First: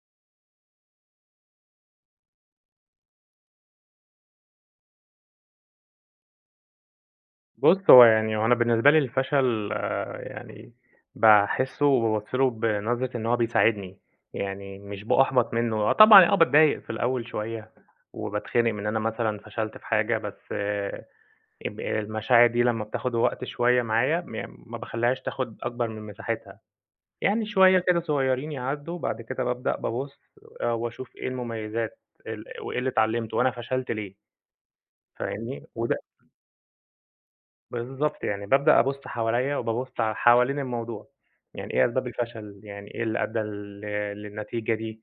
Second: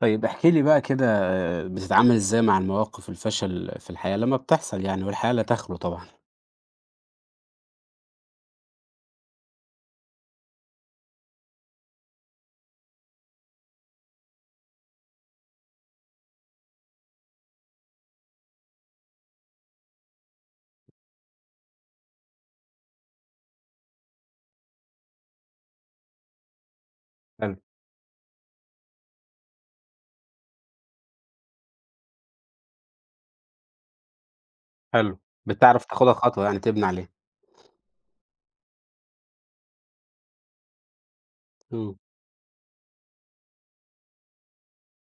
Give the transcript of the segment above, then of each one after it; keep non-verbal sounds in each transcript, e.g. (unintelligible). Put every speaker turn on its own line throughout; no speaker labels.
طيب احكِ لي بقى كده بتتعامل إزاي مع المواقف الفشل في الحياة لمّا بتحصل يعني؟ والحياة لا تخلو طبعًا.
بُص هو يعني هو أنا بالنسبة لي الفشل يعني باحسه وبابُص له بنظرة إن هو بيساعدني، يعني مش بأُحبط منه. آه طبعًا، آه باتضايق في الأول شوية وباتخنق من أنا مثلًا فشلت في حاجة بس اب المشاعر دي لمّا بتاخد وقت شوية معايا م ما باخلّيهاش تاخد أكبر من مساحتها. يعني
حلو.
شوية كده صغيرين يعدّوا، وبعد كده بابدأ بابُص آآ وأشوف إيه المميزات ال وإيه اللي اتعلمته، وأنا فشلت ليه.
حلو،
فاهمني؟
بتعرف
وده
تاخدها خطوة يعني تبني عليها.
بالضبط، يعني بابدأ أبص حوليَّ وبابُص ع حوالين الموضوع، يعني إيه
إمم.
أسباب الفشل، يعني إيه اللي أدى لل للنتيجة دي،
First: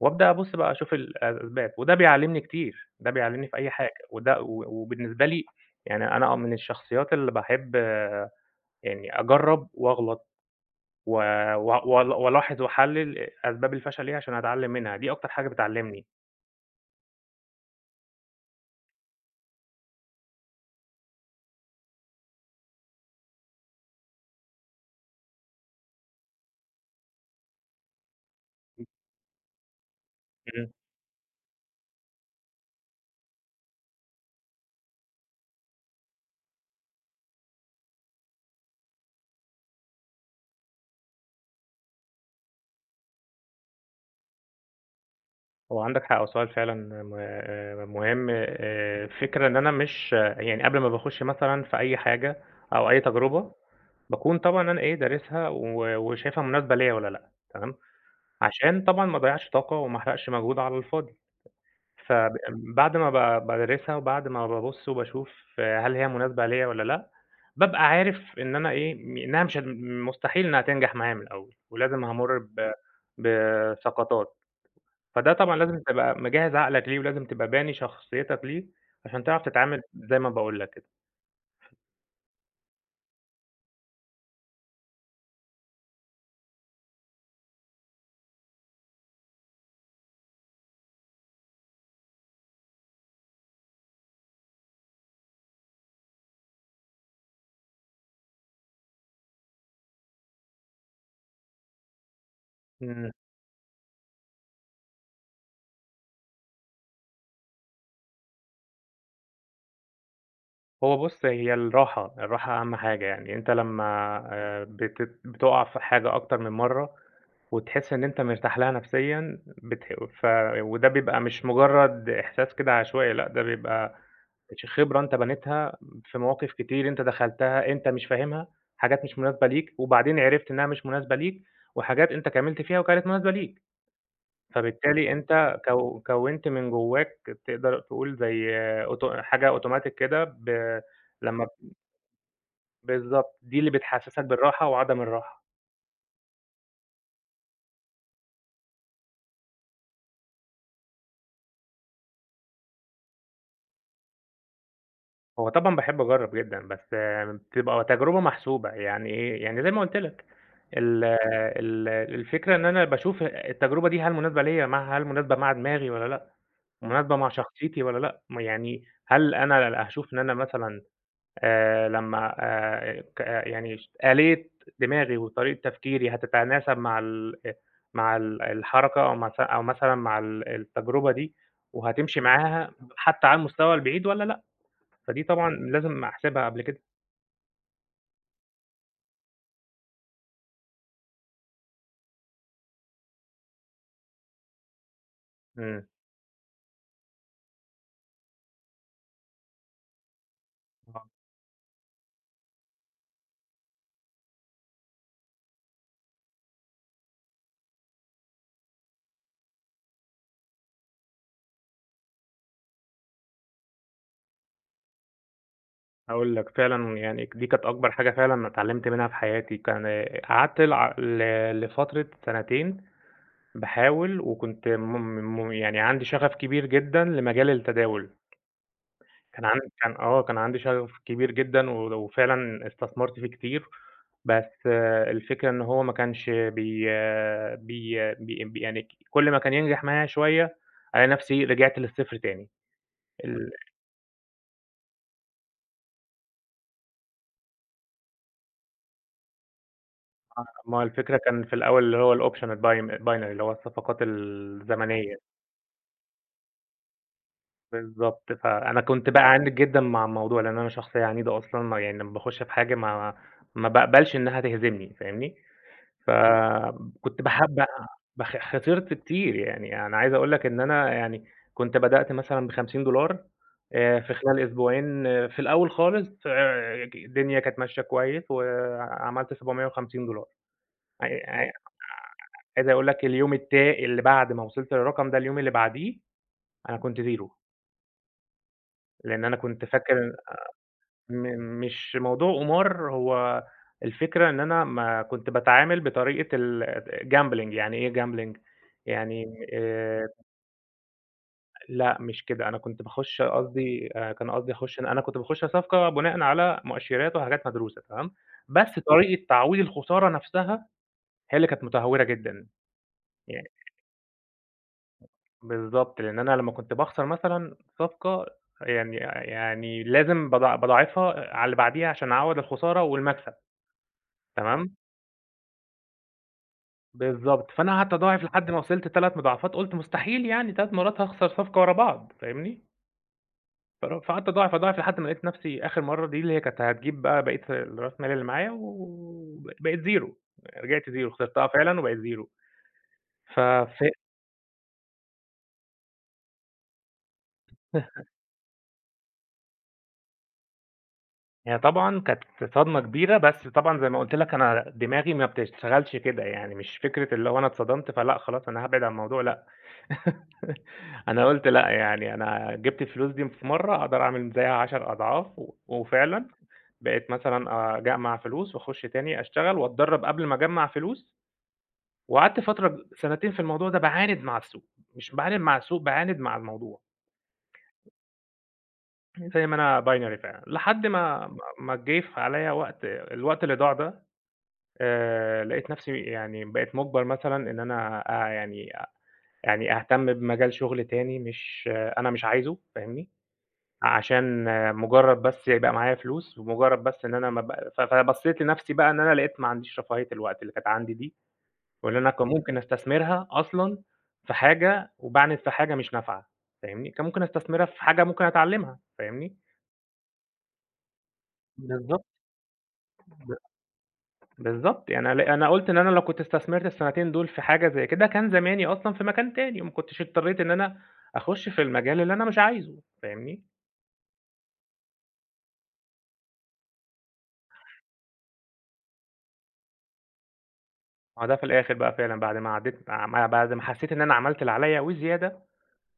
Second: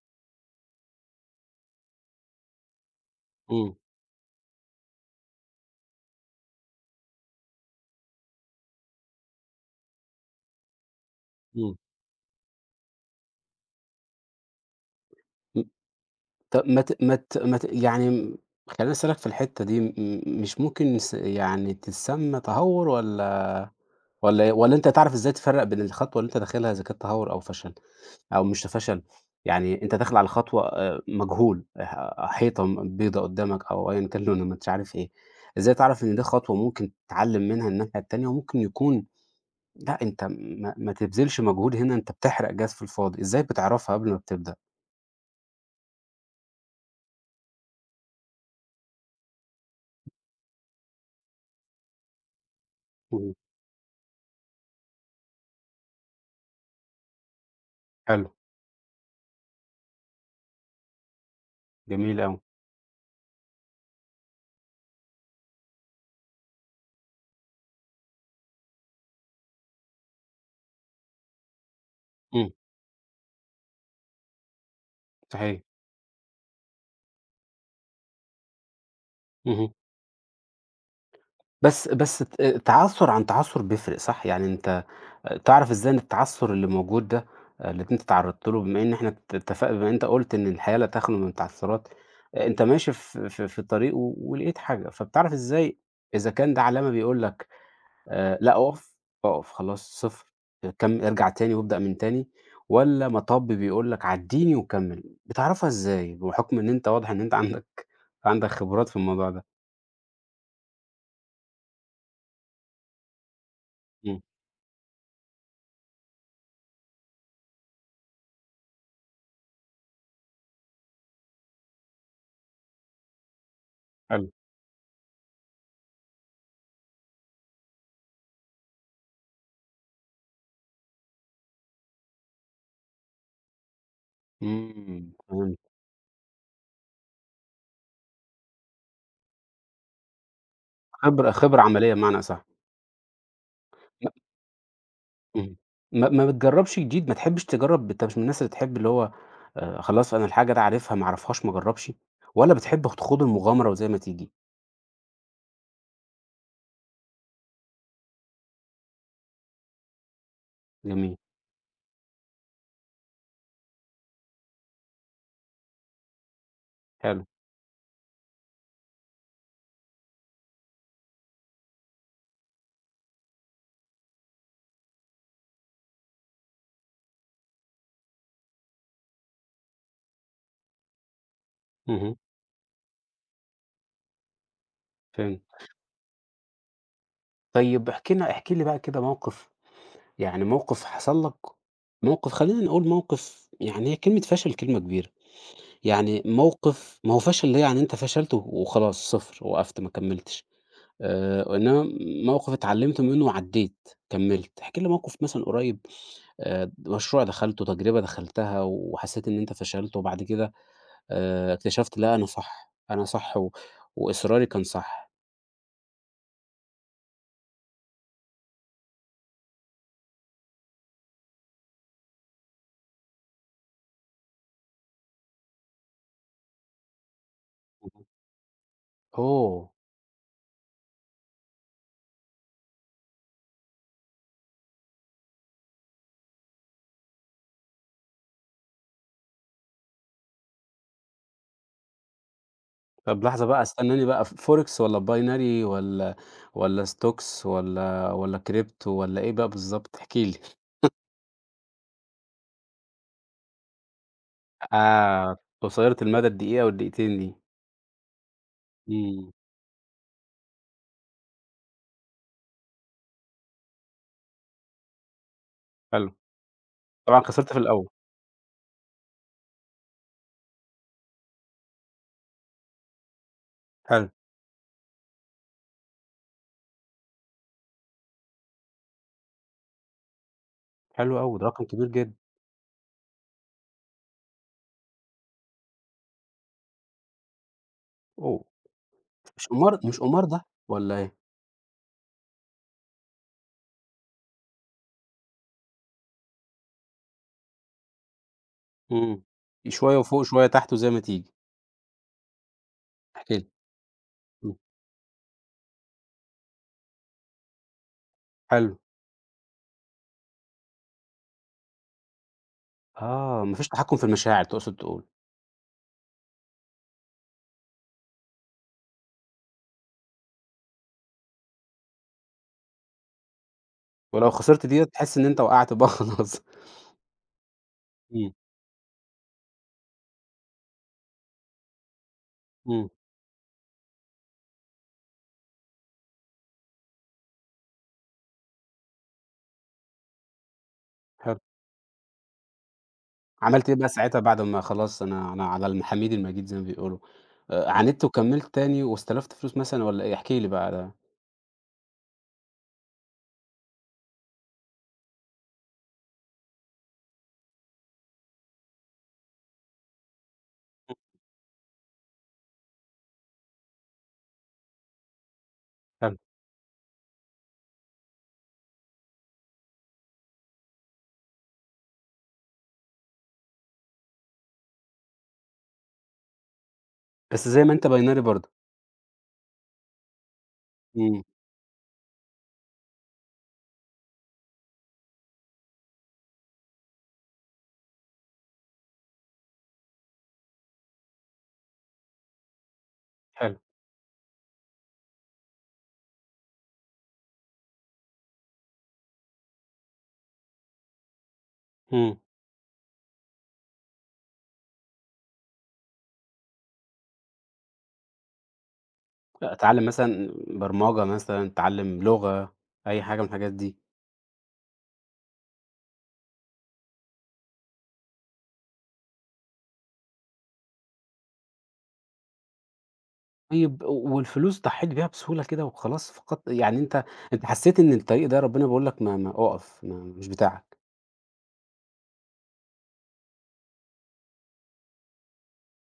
وأبدأ أبص بقى أشوف الأسباب وده بيعلمني كتير، ده بيعلمني في أي
إمم.
حاجة، وده و وبالنسبة لي يعني أنا آه من الشخصيات اللي باحب يعني أجرب وأغلط و
إمم.
وأ وأل وألاحظ وأحلل أسباب الفشل إيه عشان أتعلم منها، دي أكتر حاجة
م
بتعلمني.
طب ما ت ما ت ما ت يعني امم، خلّيني أسألك في الحتة دي م مش ممكن نس يعني تتسمى تهور والّا والّا إيه؟ والّا أنت هتعرف إزاي تفرق بين الخطوة اللي أنت داخلها إذا كانت تهور أو فشل؟ أو مش
م
فشل، يعني أنت داخل على خطوة
امم.
آآ مجهول، ح حيطة م بيضة قدامك أو أيًا كان لونها ما أنتش عارف إيه. إزاي تعرف إن دي خطوة ممكن تتعلم منها الناحية التانية وممكن يكون لأ، أنت ما ما تبذلش مجهود هنا أنت بتحرق جاز في الفاضي، إزاي بتعرفها قبل ما بتبدأ؟
هو عندك حق، وسؤال فعلًا م مهم. آآ الفكرة إن أنا مش يعني قبل ما باخش مثلًا في أي حاجة أو أي
اهم.
تجربة، باكون طبعًا أنا ايه، دارسها و وشايفها مناسبة ليّا والّا لأ، تمام،
حلو.
عشان طبعًا ما اضيعش طاقة وما احرقش مجهود على الفاضي.
جميل
فب
أوي.
بعد ما ب بادرسها وبعد ما بابص وباشوف هل هي مناسبة ليّا والّا لأ، بابقى عارف إن أنا ايه، إنها مش هت مستحيل إنها تنجح معايا من الأول، ولازم هامر
إمم.
ب بسقطات، فده طبعًا
صحيح.
لازم تبقى مجهز عقلك ليه، ولازم تبقى باني شخصيتك ليه عشان تعرف
اهم.
تتعامل زي ما باقول لك كده.
بس بس ت تعثر عن تعثر بيفرق صح؟ يعني أنت تعرف إزاي إن التعثر اللي موجود ده اللي أنت تعرضت له، بما إن إحنا ات اتفقنا بما أنت قلت إن الحياة لا تخلو من التعثرات، أنت ماشي في في في الطريق و ولقيت حاجة، فبتعرف إزاي إذا كان ده علامة بيقول لك آآ، لأ، أقف، أقف خلاص، 0 كم ارجع تاني وابدأ من تاني، والَّا
إمم.
مطب بيقول لك عديني وكمل؟ بتعرفها إزاي، بحكم إن أنت واضح إن أنت عندك عندك خبرات في الموضوع ده؟
هو بُص هي الراحة، الراحة أهم حاجة، يعني أنت لمّا
إمم.
آآ بتت بتُقع في حاجة أكتر من مرّة وتحس إن أنت مرتاح لها نفسيًا بتح ف وده بيبقى مش مجرد إحساس كده عشوائي، لأ، ده بيبقى
حلو.
ش خبرة أنت بنيتها في مواقف كتير أنت دخلتها أنت مش فاهمها، حاجات مش مناسبة ليك، وبعدين عرفت إنها مش مناسبة ليك وحاجات أنت كملت فيها وكانت مناسبة ليك.
إمم،
فبالتالي
فهمت.
أنت كو كوِّنت من جوّاك تقدر تقول زي أوتو حاجة أوتوماتيك كده ب
خبرة
لمّا
خبرة
ب
عملية بمعنى أصح.
بالضبط، دي اللي
م
بتحسسك بالراحة وعدم الراحة.
اهم، ما ما بتجربش جديد، ما تحبش تجرب، أنت مش من الناس اللي تحب اللي هو خلاص أنا الحاجة ده عارفها ما أعرفهاش ما أجربش والّا بتحب خ تخوض المغامرة وزي ما تيجي؟
هو طبعًا باحب أجرب جدًا، بس بتبقى تجربة محسوبة، يعني إيه؟ يعني زي ما قلُت لك، ال
جميل.
ال الفكرة إن أنا باشوف التجربة دي هل مناسبة ليَّ مع هل مناسبة مع دماغي والّا لأ، مناسبة
حلو.
مع شخصيتي والّا لأ، م يعني هل أنا هاشوف إن أنا مثلًا آآ لمّا آآ ك يعني ش آلية دماغي وطريقة تفكيري حتتناسب مع ال مع ال الحركة أو معث أو مثلًا مع ال التجربة دي،
اهم.
وهتمشي معاها حتى على المستوى البعيد والّا لأ. فدي طبعًا
فهمت.
لازم أحسبها قبل كده.
طيب احكِ لنا احكِ لي بقى كده موقف، يعني موقف حصل لَك، موقف خلّينا نقول موقف يعني هي كلمة فشل كلمة كبيرة
إمم.
يعني موقف ما هو فشل ده يعني أنت فشلت وخلاص 0 وقفت ما كملّتش
آه
آآ، إنما موقف اتعلمت منه وعدّيت، كملّت. احكِ لي موقف مثلًا قُريب آآ، مشروع دخلته، تجربة دخلتها، وحسيت إن أنت فشلت وبعد كده آآ، اكتشفت لأ، أنا صح، أنا صح و وإصراري كان صح.
هاقول لَك، فعلًا يعني دي كانت أكبر حاجة فعلًا أنا اتعلمت منها في حياتي، كان آآ، قعدت ل لفترة سنتين باحاول، وكنت م م يعني عندي شغف كبير جدًا لمجال
اهم.
التداول. كان عند
اوه!
آه، كان عندي شغف كبير جدًا ول وفعلًا استثمرت فيه كتير، بس الفكرة إن هو ما كانش بي بي بي يعني كل ما كان ينجح معايا شوية، ألاقي نفْسي رِجْعت للصفر تاني
طب، لحظة
ال
بقى، استناني بقى ف forex والّا binary والّا والّا stocks والّا والّا crypto والّا إيه بقى بالضبط؟ احكِ لي.
آه، ما هو
(chuckles)
الفكرة كان في الأول اللي هو الoption الbim الbinary، اللي هو الصفقات الزمنية.
آه، قصيرة المدى الدقيقة والدقيقتين دي.
بالضبط، فأنا كنت
إمم.
بأَعَنِد جدًا مع الموضوع، لأن أنا شخصية عنيدة أصلًا ما يعني لمّا باخش بحاجة ما ما باقبلش إنها تهزمني، فاهمني.
حلو. طبعًا
فكنت
خسرت في
باحب أ
الأول.
باخ خسرت كتير، يعني أنا عايز أقول لك إن أنا يعني كنت بدأت مثلًا ب$50 آآ
حلو.
في خلال أسبوعين في الأول خالص آآ ك الدنيا كانت ماشية كويس وعملت $750. ع
حلو أوي، ده
ع
رقم كبير جد
عايز أقول لك اليوم التا اللي بعد ما وصلت للرقم ده، اليوم اللي بعديه، أنا كنت 0.
أوه!
لأن أنا
مش
كنت
قمار مش
فاكر
قمار ده والّا إيه؟
م مش موضوع قمار، هو الفكرة إن أنا ما كنت باتعامل بطريقة الgambling يعني إيه gambling
إمم،
يعني
أ شوية
آآ
وفوق، شوية تحت، وزي ما تيجي.
لأ، مش كده. أنا كنت باخُش
احكِ لي،
قصدي أنا كان قصدي
أمم.
أخُش أنا أنا كنت باخُش صفقة بناءً على مؤشِرات وحاجات مدروسة، تمام، بس
حلو.
طريقة تعويض الخسارة نفسها هي اللي كانت متهورة جدًا.
آه،
يعني
ما فيش تحكُم في المشاعر تقصد تقول.
بالضبط، لأن أنا لمّا كنت باخسر مثلًا صفقة يعني يعني لازم باضاع باضاعفها على اللي بعديها عشان أعوّض الخسارة والمكسب،
ولو خسرت
تمام.
دِيَّة تحس إن أنت وقعت بقى (chuckles) خلاص.
بالضبط، فأنا قعدت أضاعف
إمم.
لحد ما وصلت 3 مضاعفات، قُلت: "مستحيل يعني 3 مرات هاخسر صفقة ورا بعض." فاهمني؟
إمم.
فرو فقعدت اضاعف، اضاعف لحد ما لقيت نفسي آخر مرة دي، اللي هي كانت هتجيب بقى بقية الراس مال اللي معايا، وب بقيت 0 رجعت 0
حلو.
خسرتها فعلًا وبقيت 0 ف
عملت إيه
ف
بقى ساعتها بعد ما خلاص أنا أنا على الحميد المجيد زي ما بيقولوا؟ آآ، عاندت
(chuckles)
وكملت تاني واستلفت فلوس مثلًا والّا إيه؟ احكِ لي بقى على
هي طبعًا كانت صدمة كبيرة، بس طبعًا زي ما قلت لك أنا دماغي ما بتشتغلش كده، يعني مش فكرة اللي هو أنا اتصدمت فلأ، خلاص أنا هابعد عن الموضوع لأ. (chuckles)
(unintelligible)
أنا قلت لأ، يعني أنا جِبت الفلوس دي في مرة أقدر أعمل زيها عشر أضعاف، و
حلو.
وفعلًا بقيت مثلًا أجمع فلوس، وأخش تاني أشتغل وأتدرب قبل ما أجمع فلوس، وقعدت فترة ب سنتين في الموضوع ده، باعاند مع السوق، مش باعاند مع السوق باعاند مع الموضوع.
بس زي ما أنت Binary برضه.
زي ما أنا Binary فعلًا، لحد
امم.
ما ما ما جه في عليّا وقت، الوقت اللي ضاع ده آآ، لقيت نفسي يعني بقيت مجبر مثلًا إن أنا أ يعني يعني أهتم بمجال شغل تاني، مش أنا مش عايزه فاهمني؟
حلو.
عشان مجرد بس يبقى معايا فلوس، مجرد بس إن أنا ما بق ف فبصيت لنفسي بقى إن أنا لقيت ما عنديش رفاهية الوقت اللي كانت عندي دي، واللي أنا
امم.
ممكن أستثمرها أصلًا في حاجة، وباعند في حاجة مش نافعة فاهمني؟ كان ممكن أستثمرها في حاجة ممكن أتعلمها فاهمني؟
أ اتعلم مثلًا برمجة، مثلًا اتعلم
بالضبط
لغة، أي حاجة من
ب
الحاجات دي.
بالضبط يعني أنا ل أنا قلت إن أنا لو كنت استثمرت السنتين دول في حاجة زي كده، كان زماني أصلًا في مكان تاني، ما كنتش اضطريت إن أنا أخش في المجال اللي أنا مش عايزه فاهمني؟
طيب، والفلوس ضحيت بيها بسهولة كده وخلاص فقدت يعني أنت أنت حسيت إن الطريق ده ربنا بيقول لك ما ما أقف ما مش بتاعك.
آه، ده في الآخر بقى فعلًا بعد ما عدّيت ما بعد ما حسيت إن أنا عملت اللي عليَّ وزيادة،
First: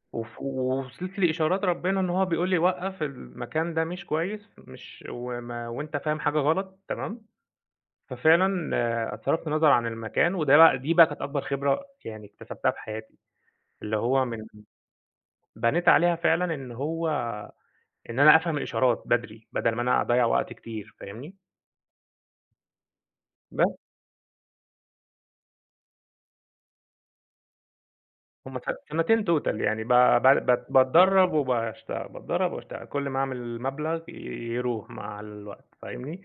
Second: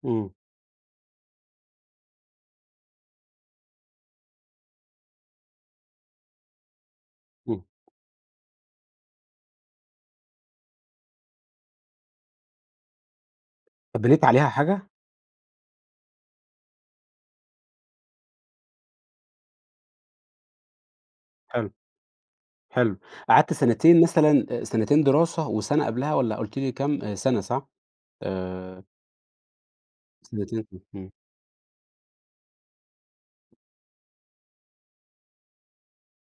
إمم.
وف وصلت لإشارات ربنا إن هو بيقول لي وقَّف، المكان ده مش كويس، مش وما وأنت فاهم حاجة غلط، تمام.
إمم.
ففعلًا، صرفت نظر عن المكان، وده بقى دي بقى كانت أكبر خبرة يعني اكتسبتها في حياتي، اللي
طب بنيت
هو من
عليها حاجة؟
بنيت عليها فعلًا إن هو إن أنا أفهم الإشارات بدري بدل ما أنا أضَّيع وقت كتير، فاهمني؟
حلو، حلو. قعدت
بس.
سنتين مثلًا سنتين دراسة وسنة قبلها والّا قُلت لي كام سنة صح؟
هم س
آآ
سنتين توتال يعني ب بع ب
سنتين (unintelligible) امم.
باتدرب وباشت باتدرب وباشتغل، كل ما أعمل مبلغ يروح مع الوقت، فاهمني.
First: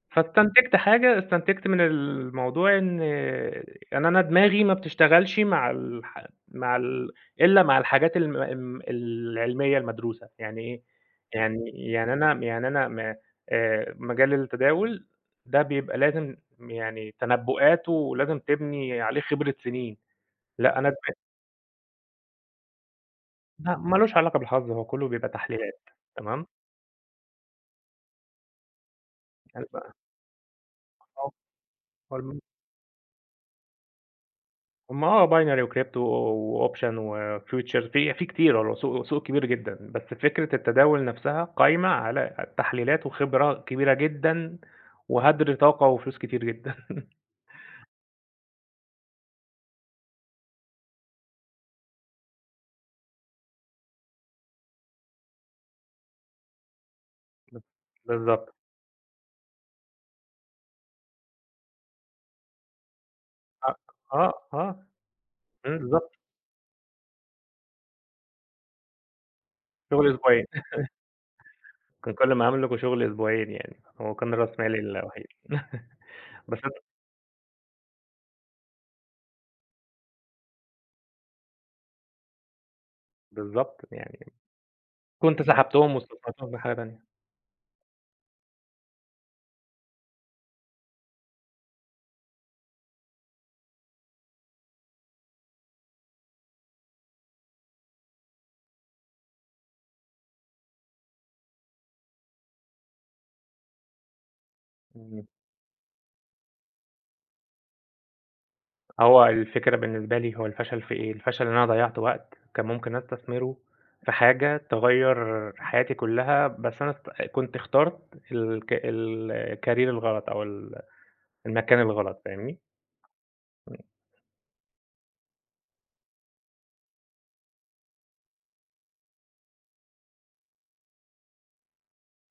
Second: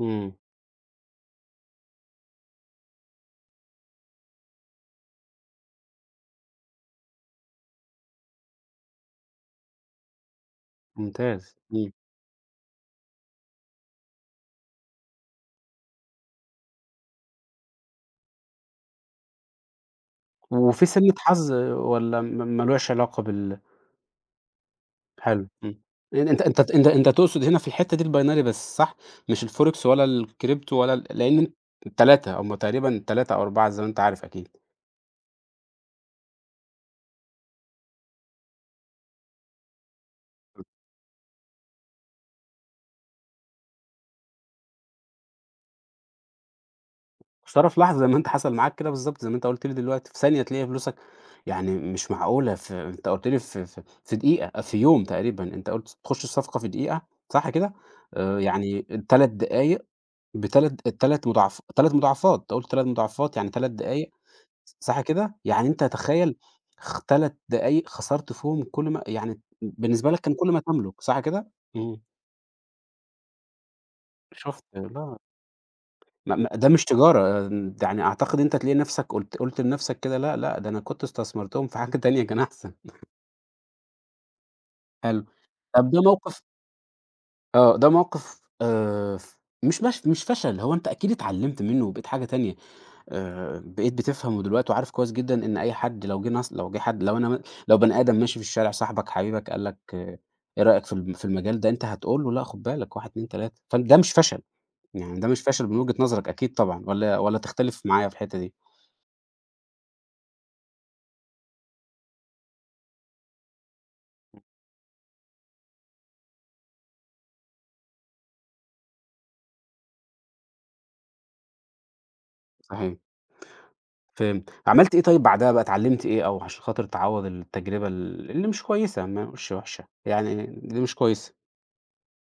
إمم.
فاستنتجت حاجة، استنتجت من الموضوع إن يعني أنا دماغي ما بتشتغلش مع الح مع ال إلا مع الحاجات الم العلمية المدروسة. يعني إيه؟
ممتاز،
يعني
إمم.
يعني أنا يعني أنا ما آآ مجال التداول ده بيبقى لازم يعني تنبؤات، ولازم تبني عليه خبرة سنين، لأ
وفي
أنا
سِنة
دما
حظ والّا م م مالهوش علاقة بال
لأ، مالوش علاقة بالحظ، هو كله بيبقى
حلو، إمم،
تحليلات،
(unintelligible) أنت
تمام.
أنت أنت تقصد هنا في الحتة دي الBinary بس صح؟ مش الForex
(unintelligible)
ولا الCrypto ولا ال لأن أن ال3،
(unintelligible)
هم تقريبًا 3 أو 4 زي ما أنت عارف أكيد.
هم آه binary وcrypto وoption وfuture فيه فيه كتير والله سوق سوق كبير جدًا، بس فكرة
أ
التداول نفسها قايمة على التحليلات وخبرة كبيرة جدًا، وهدر طاقة وفلوس كتير جدًا.
يا ترى في
(chuckles)
لحظة زي ما أنت حصل معاك كده بالضبط، زي ما أنت قُلت لي دلوقتي، في ثانية تلاقي فلوسك يعني مش معقولة، ف أنت قلت لي في في في دقيقة، في يوم تقريبًا، أنت قلت تخش الصفقة في دقيقة صح
بال
كده؟ آآ،
بالضبط.
يعني 3 دقايق ب3 ال3 مضاعف 3 مضاعفات، أنت قُلت 3 مضاعفات يعني 3
أ
دقايق
آه، آه،
صح كده؟ يعني
إمم،
أنت
بالضبط.
تخيل خ 3 دقايق خسرت فيهم كل ما يعني بالنسبة
شُغل
لك كان
أسبوعين.
كل ما تملك صح كده؟
(chuckles)
إمم.
كان كل ما أملك وشُغل أسبوعين، يعني هو كان راس
شُفت
مالي
لا.
الوحيد
م
(chuckles)
م
بس
ده
أن
مش تجارة، يعني أعتقد إن أنت تلاقي نفسك قُلت قُلت لنفسك كده لأ، لأ، ده أنا كنت استثمرتهم في حاجة تانية كان أحسن.
بالضبط، يعني
حلو.
كنت
طب،
سحبتهم،
ده موقِف
واستثمرتهم في حاجة تانية.
آه، ده موقِف آآ ف مش مش مش فشل، هو أنت أكيد اتعلمت منه وبقيت حاجة تانية، آآ، بقيت بتفهم ودلوقتي وعارف كويس جدًا إن أي حد لو جه ناص لو جه حد، لو أنا م لو بني آدم ماشي في الشارع، صاحبك حبيبك، قال لك إيه رأيك في ال في المجال ده؟ أنت هتقول له لأ خُد بالك 1، 2، 3 فده مش فشل يعني،
إمم.
ده مش فشل من وجهة نظرك أكيد طبعًا، والّا والّا تختلف معايا في الحتة دي؟
هو الفكرة بالنسبة لي هو الفشل في ايه؟ الفشل إن أنا ضيَّعت وقت كان ممكن أستثمره في حاجة تغيّر حياتي كلها، بس أنا است كنت اخترت الك ال الcareer الغلط أو ال المكان الغلط فاهمني؟
صحيح.
امم.
فهمت. عملت إيه طيب بعدها بقى، اتعلمت إيه أو عشان خاطر تعوّض التجربة ال اللي مش كويسة يعني ما نقولش وحشة يعني اللي مش كويسة؟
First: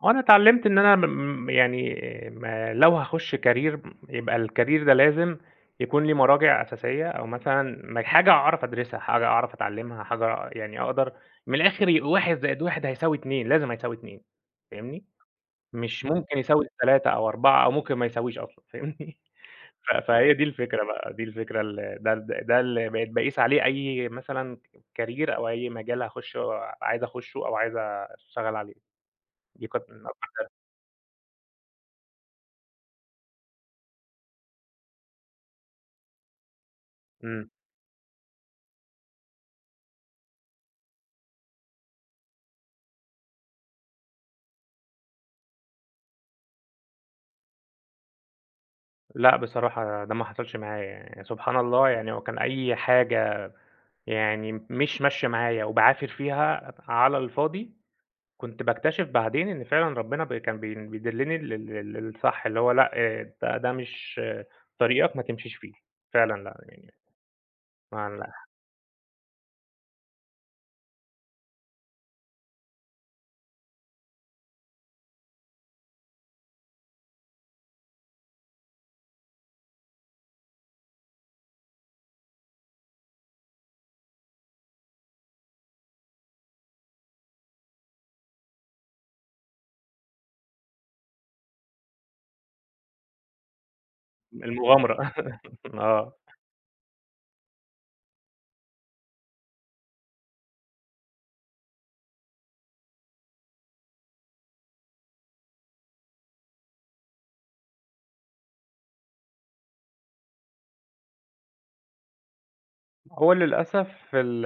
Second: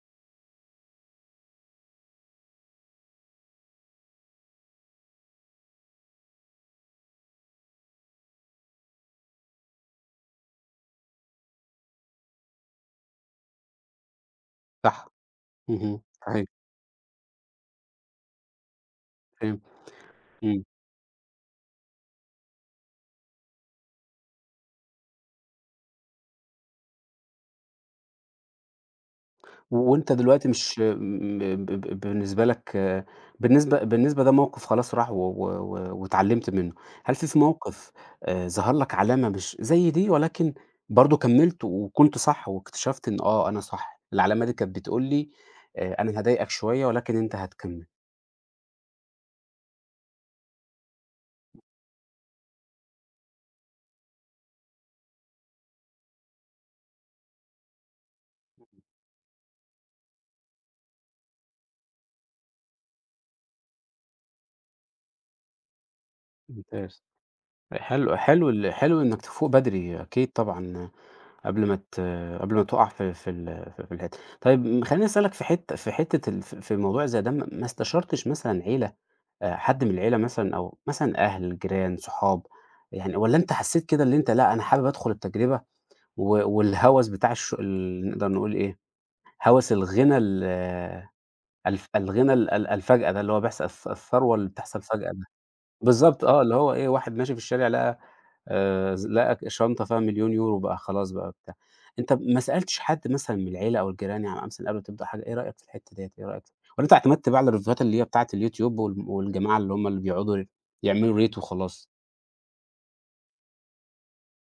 وأنا اتعلمت إن أنا م يعني ما لو هاخش career يبقى الcareer ده لازم يكون ليه مراجع أساسية، أو مثلًا م حاجة أعرف أدرسها، حاجة أعرف أتعلمها، حاجة يعني أقدر من الآخر 1+1 هيساوي 2، لازم هيساوي 2، فاهمني،
صح اهم،
مش ممكن
ايوه.
يساوي 3 أو 4 أو ممكن ما يساويش أصلًا، فاهمني
فهمت،
ف فهي دي
إمم.
الفكرة بقى، دي الفكرة اللي ده ده اللي بقيت باقيس عليه أي مثلًا career أو أي مجال هاخشه آآ عايز أخشه أو عايز اشتغل عليه.
وأنت دلوقتي
(unintelligible)
مش م ب ب بالنسبة لك، بالنسبة بالنسبة ده موقف خلاص راح، و و و واتعلمت منّه. هل في
إمم.
موقف آآ ظهر لك علامة مش زي دي، ولكن برضو كملت وكنت صح، واكتشفت إنّه آه أنا صح. العلامة دي كانت بتقول لي آآ أنا هاضايقك شويّة، ولكن أنت هتكمل.
لأ بصراحة ده ما حصلش معايا يعنى، سبحان الله يعني لو كان أي حاجة يعني مش ماشية معايا وباعافر فيها على الفاضي، كنت باكتشف بعدين إن فعلًا ربنا بي كان بيدلني لل للصح, اللي هو لأ آآ ده ده مش طريقك ما تمشيش فيه فعلًا لأ
ممتاز،
(unintelligible)
حلو
معلّقة.
حلو ال حلو إنّك تفوق بدري، أكيد طبعًا قبل ما ت قبل ما تقّع في في ال في ال (unintelligible) طيّب خلّيني أسألك في حتّة في حتّة ال في في الموضوع زي ده، ما استشرتش مثلًا عيلة، آآ حد من العيلة مثلًا، أو مثلًا أهل، جيران، صحاب يعني، والّا أنت حسّيت كده إن أنت لأ أنا حابب أدخل التجربة، و والهوس بتاع الش ال نقدر نقول إيه هوس الغِنى ال الف الغنى ال ال الفجأة ده، اللي هو بيحصل الـث الث الثروة اللي بتحصل فجأة
المغامرة
ده.
(laughs) آه.
بالضبط، آه، اللي هو إيه، واحد ماشي في الشارع، لقى آآ، ز لقى شنطة فيها 1,000,000€، بقى خلاص بقى بتاع. أنت ما سألتش حد مثلًا من العيلة أو الجيران يعني مثلًا قبل ما تبدأ حاجة. إيه رأيك في الحتّة ديّة، إيه رأيك والّا أنت اعتمدت بقى على الريفيوهات اللي هي بتاعة الYouTube، وال والجماعة اللي هم اللي بيقعدوا يعملوا ريت وخلاص؟
هو للأسف ال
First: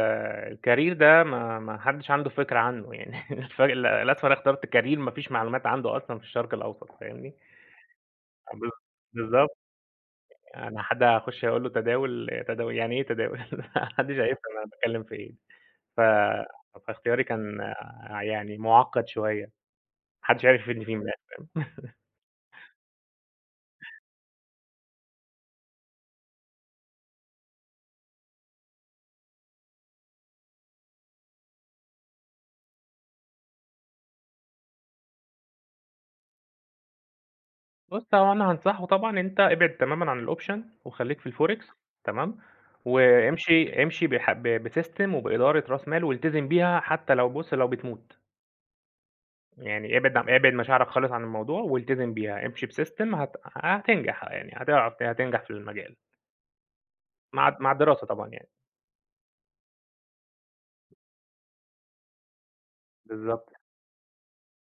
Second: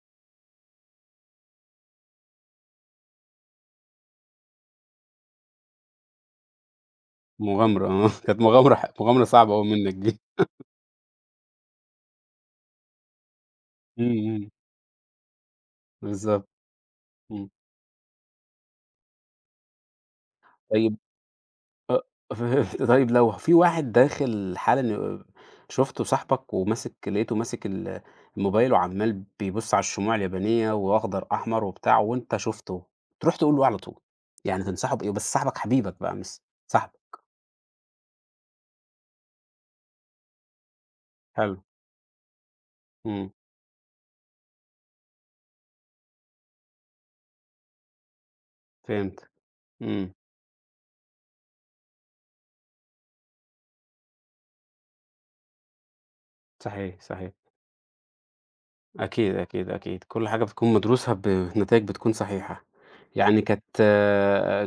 الكارير ده، ما ما حدّش عنده فكرة عنّه. يعني الفرق ل للأسف أنا اخترت كارير ما فيش معلومات عنده أصلًا في الشرق الأوسط فاهمني؟
مُغامرة آه. كانت
بالض
مُغامرة ح مُغامرة صعبة
بالضبط.
أوي منّك دي. (chuckles)
أنا حد هاخُش أقول له تداول، تداول! يعني إيه تداول؟ (laughs) ما
إمم،
حدّش
إمم.
هيفهم انا باتكلّم في إيه، ف
بالضبط.
فاختياري
إمم.
كان يعني مُعقّد شوية. ما حدّش عِرف يفيدني فيه
طيب
من الآخر. (chuckles)
أ فهمت طيب لو في واحد داخل حالًا ي شُفته صاحبك، وماسك لقيته ماسك ال الموبايل، وعمّال بيبُص على الشموع اليابانية، وأخضر، أحمر، وبتاع، وأنت شُفته. تروح تقول له إيه على طول؟ يعني تنصحه بإيه؟ بس صاحبك حبيبك بقي مس صاحبك.
بُص، هو أنا هانصحه طبعًا أنت ابعد تمامًا عن الoption وخلّيك في
حلو.
الforex تمام؟
إمم.
وامشي امشي بح ب بsystem، وبإدارة راس مال، والتزم بيها حتّى لو بُص، لو بتموت.
فهمت.
يعني
إمم.
ابعد عن ابعد مشاعرك خالص عن الموضوع، والتزم بيها. امشي بsystem هت هتنجح. يعني هتع هتنجح في المجال.
صحيح، صحيح.
مع الد مع الدراسة طبعًا يعني.
أكيد، أكيد، أكيد. كل حاجة بتكون مدروسة بنتائج بتكون صحيحة. يعني
بالضبط.
كانت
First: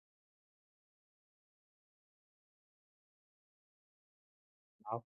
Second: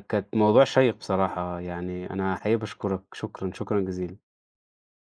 كانت موضوع شَيّق بصراحة، يعني أنا حقيقي باشكُرك. شكرًا، شكرًا جزيلًا.
عفوًا.